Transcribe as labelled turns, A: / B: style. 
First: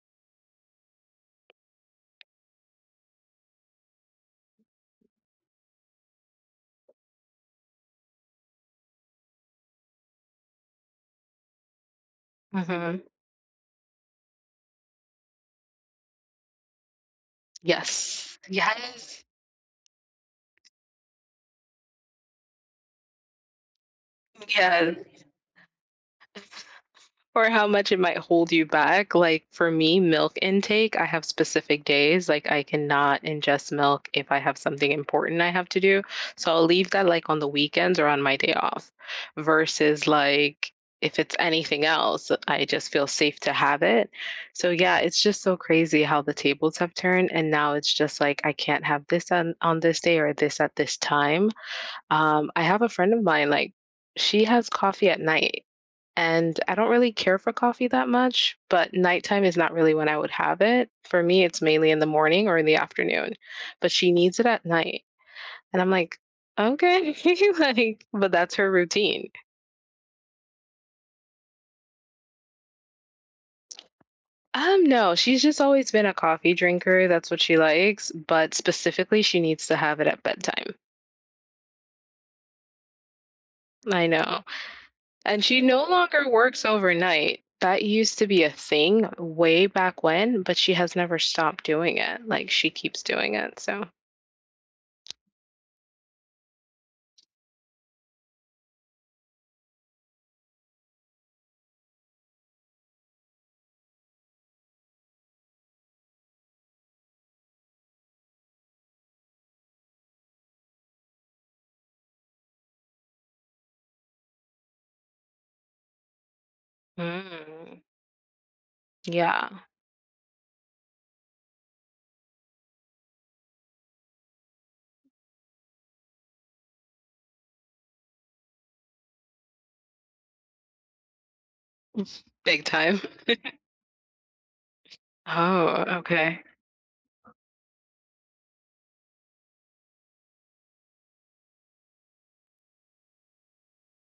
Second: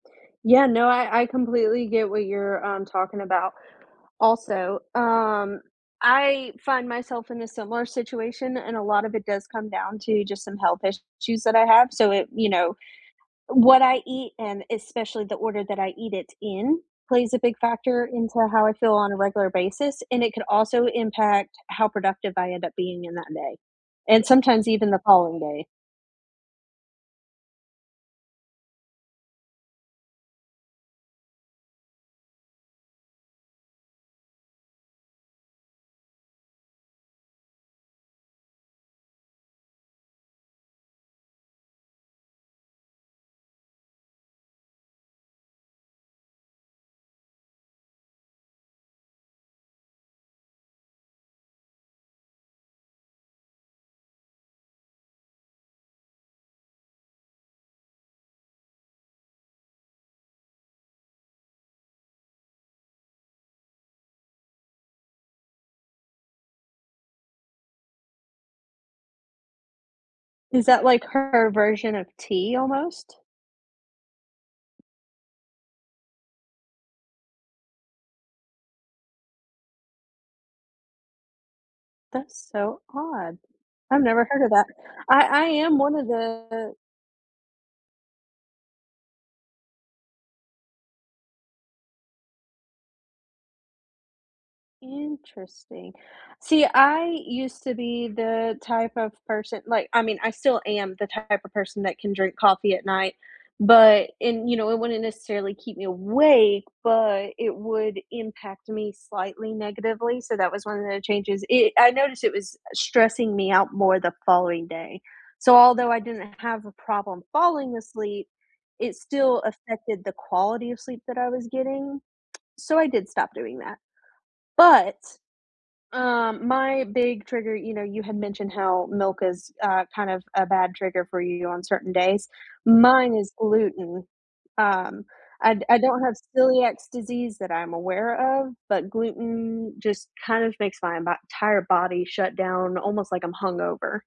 A: Yeah, no, I I completely get what you're, um, talking about. Also, um, I find myself in a similar situation and a lot of it does come down to just some health issues that I have. So, it you know,
B: Mhm.
A: what I eat and especially the order that I eat it in plays a big factor into
B: Yes.
A: how I feel on a
B: Yes!
A: regular basis and it could also impact how productive I end up being in that day, and sometimes even
B: Yes.
A: the following day.
B: Or how much it might hold you back. Like, for me, milk intake, I have specific days, like, I cannot ingest milk if I have something important I have to do. So, I'll leave that, like, on the weekends or on my day off versus like, if it's anything else, I just feel safe to have it. So, yeah, it's just so crazy how the tables have turned and now it's just, like, I can't have this on on this day or this at this time. Um, I have a friend of mine, like, she has coffee at night, and I don't really care for coffee that much, but nighttime is not really when I would have it. For me, it's mainly in the morning or in the afternoon, but she needs it at night, and I'm like, "Okay. Like" but that's her routine.
A: Is that like her version of tea almost?
B: Um, no, she's just always been a coffee drinker. That's what she likes, but specifically, needs to have it at bedtime.
A: That's so odd. I've
B: I
A: never
B: know.
A: heard of that. I I
B: And she
A: am
B: no
A: one of
B: longer works
A: the
B: overnight. That used to be a thing way back when, but she has never stopped doing it; like, she keeps doing it, so
A: Interesting. See, I used to be the type of person like, I mean, I still am the type of person that can drink coffee at night, but in you know, it wouldn't necessarily keep me awake, but it would impact me slightly negatively, so that was one of the changes. I I noticed it was stressing me out more the following day. So, although I didn't have a problem falling
B: Mm.
A: asleep, it still
B: Yeah.
A: affected the quality of sleep that I was getting. So, I did stop doing that. But, um, my big trigger, you know, you had mentioned how milk is, uh, kind of a bad trigger for you on certain days.
B: Big time.
A: Mine is gluten. Um, I d I
B: Oh,
A: don't have
B: okay.
A: celiacs disease that I'm aware of, but gluten just kind of makes my bo 'tire body shut down almost like I'm hungover.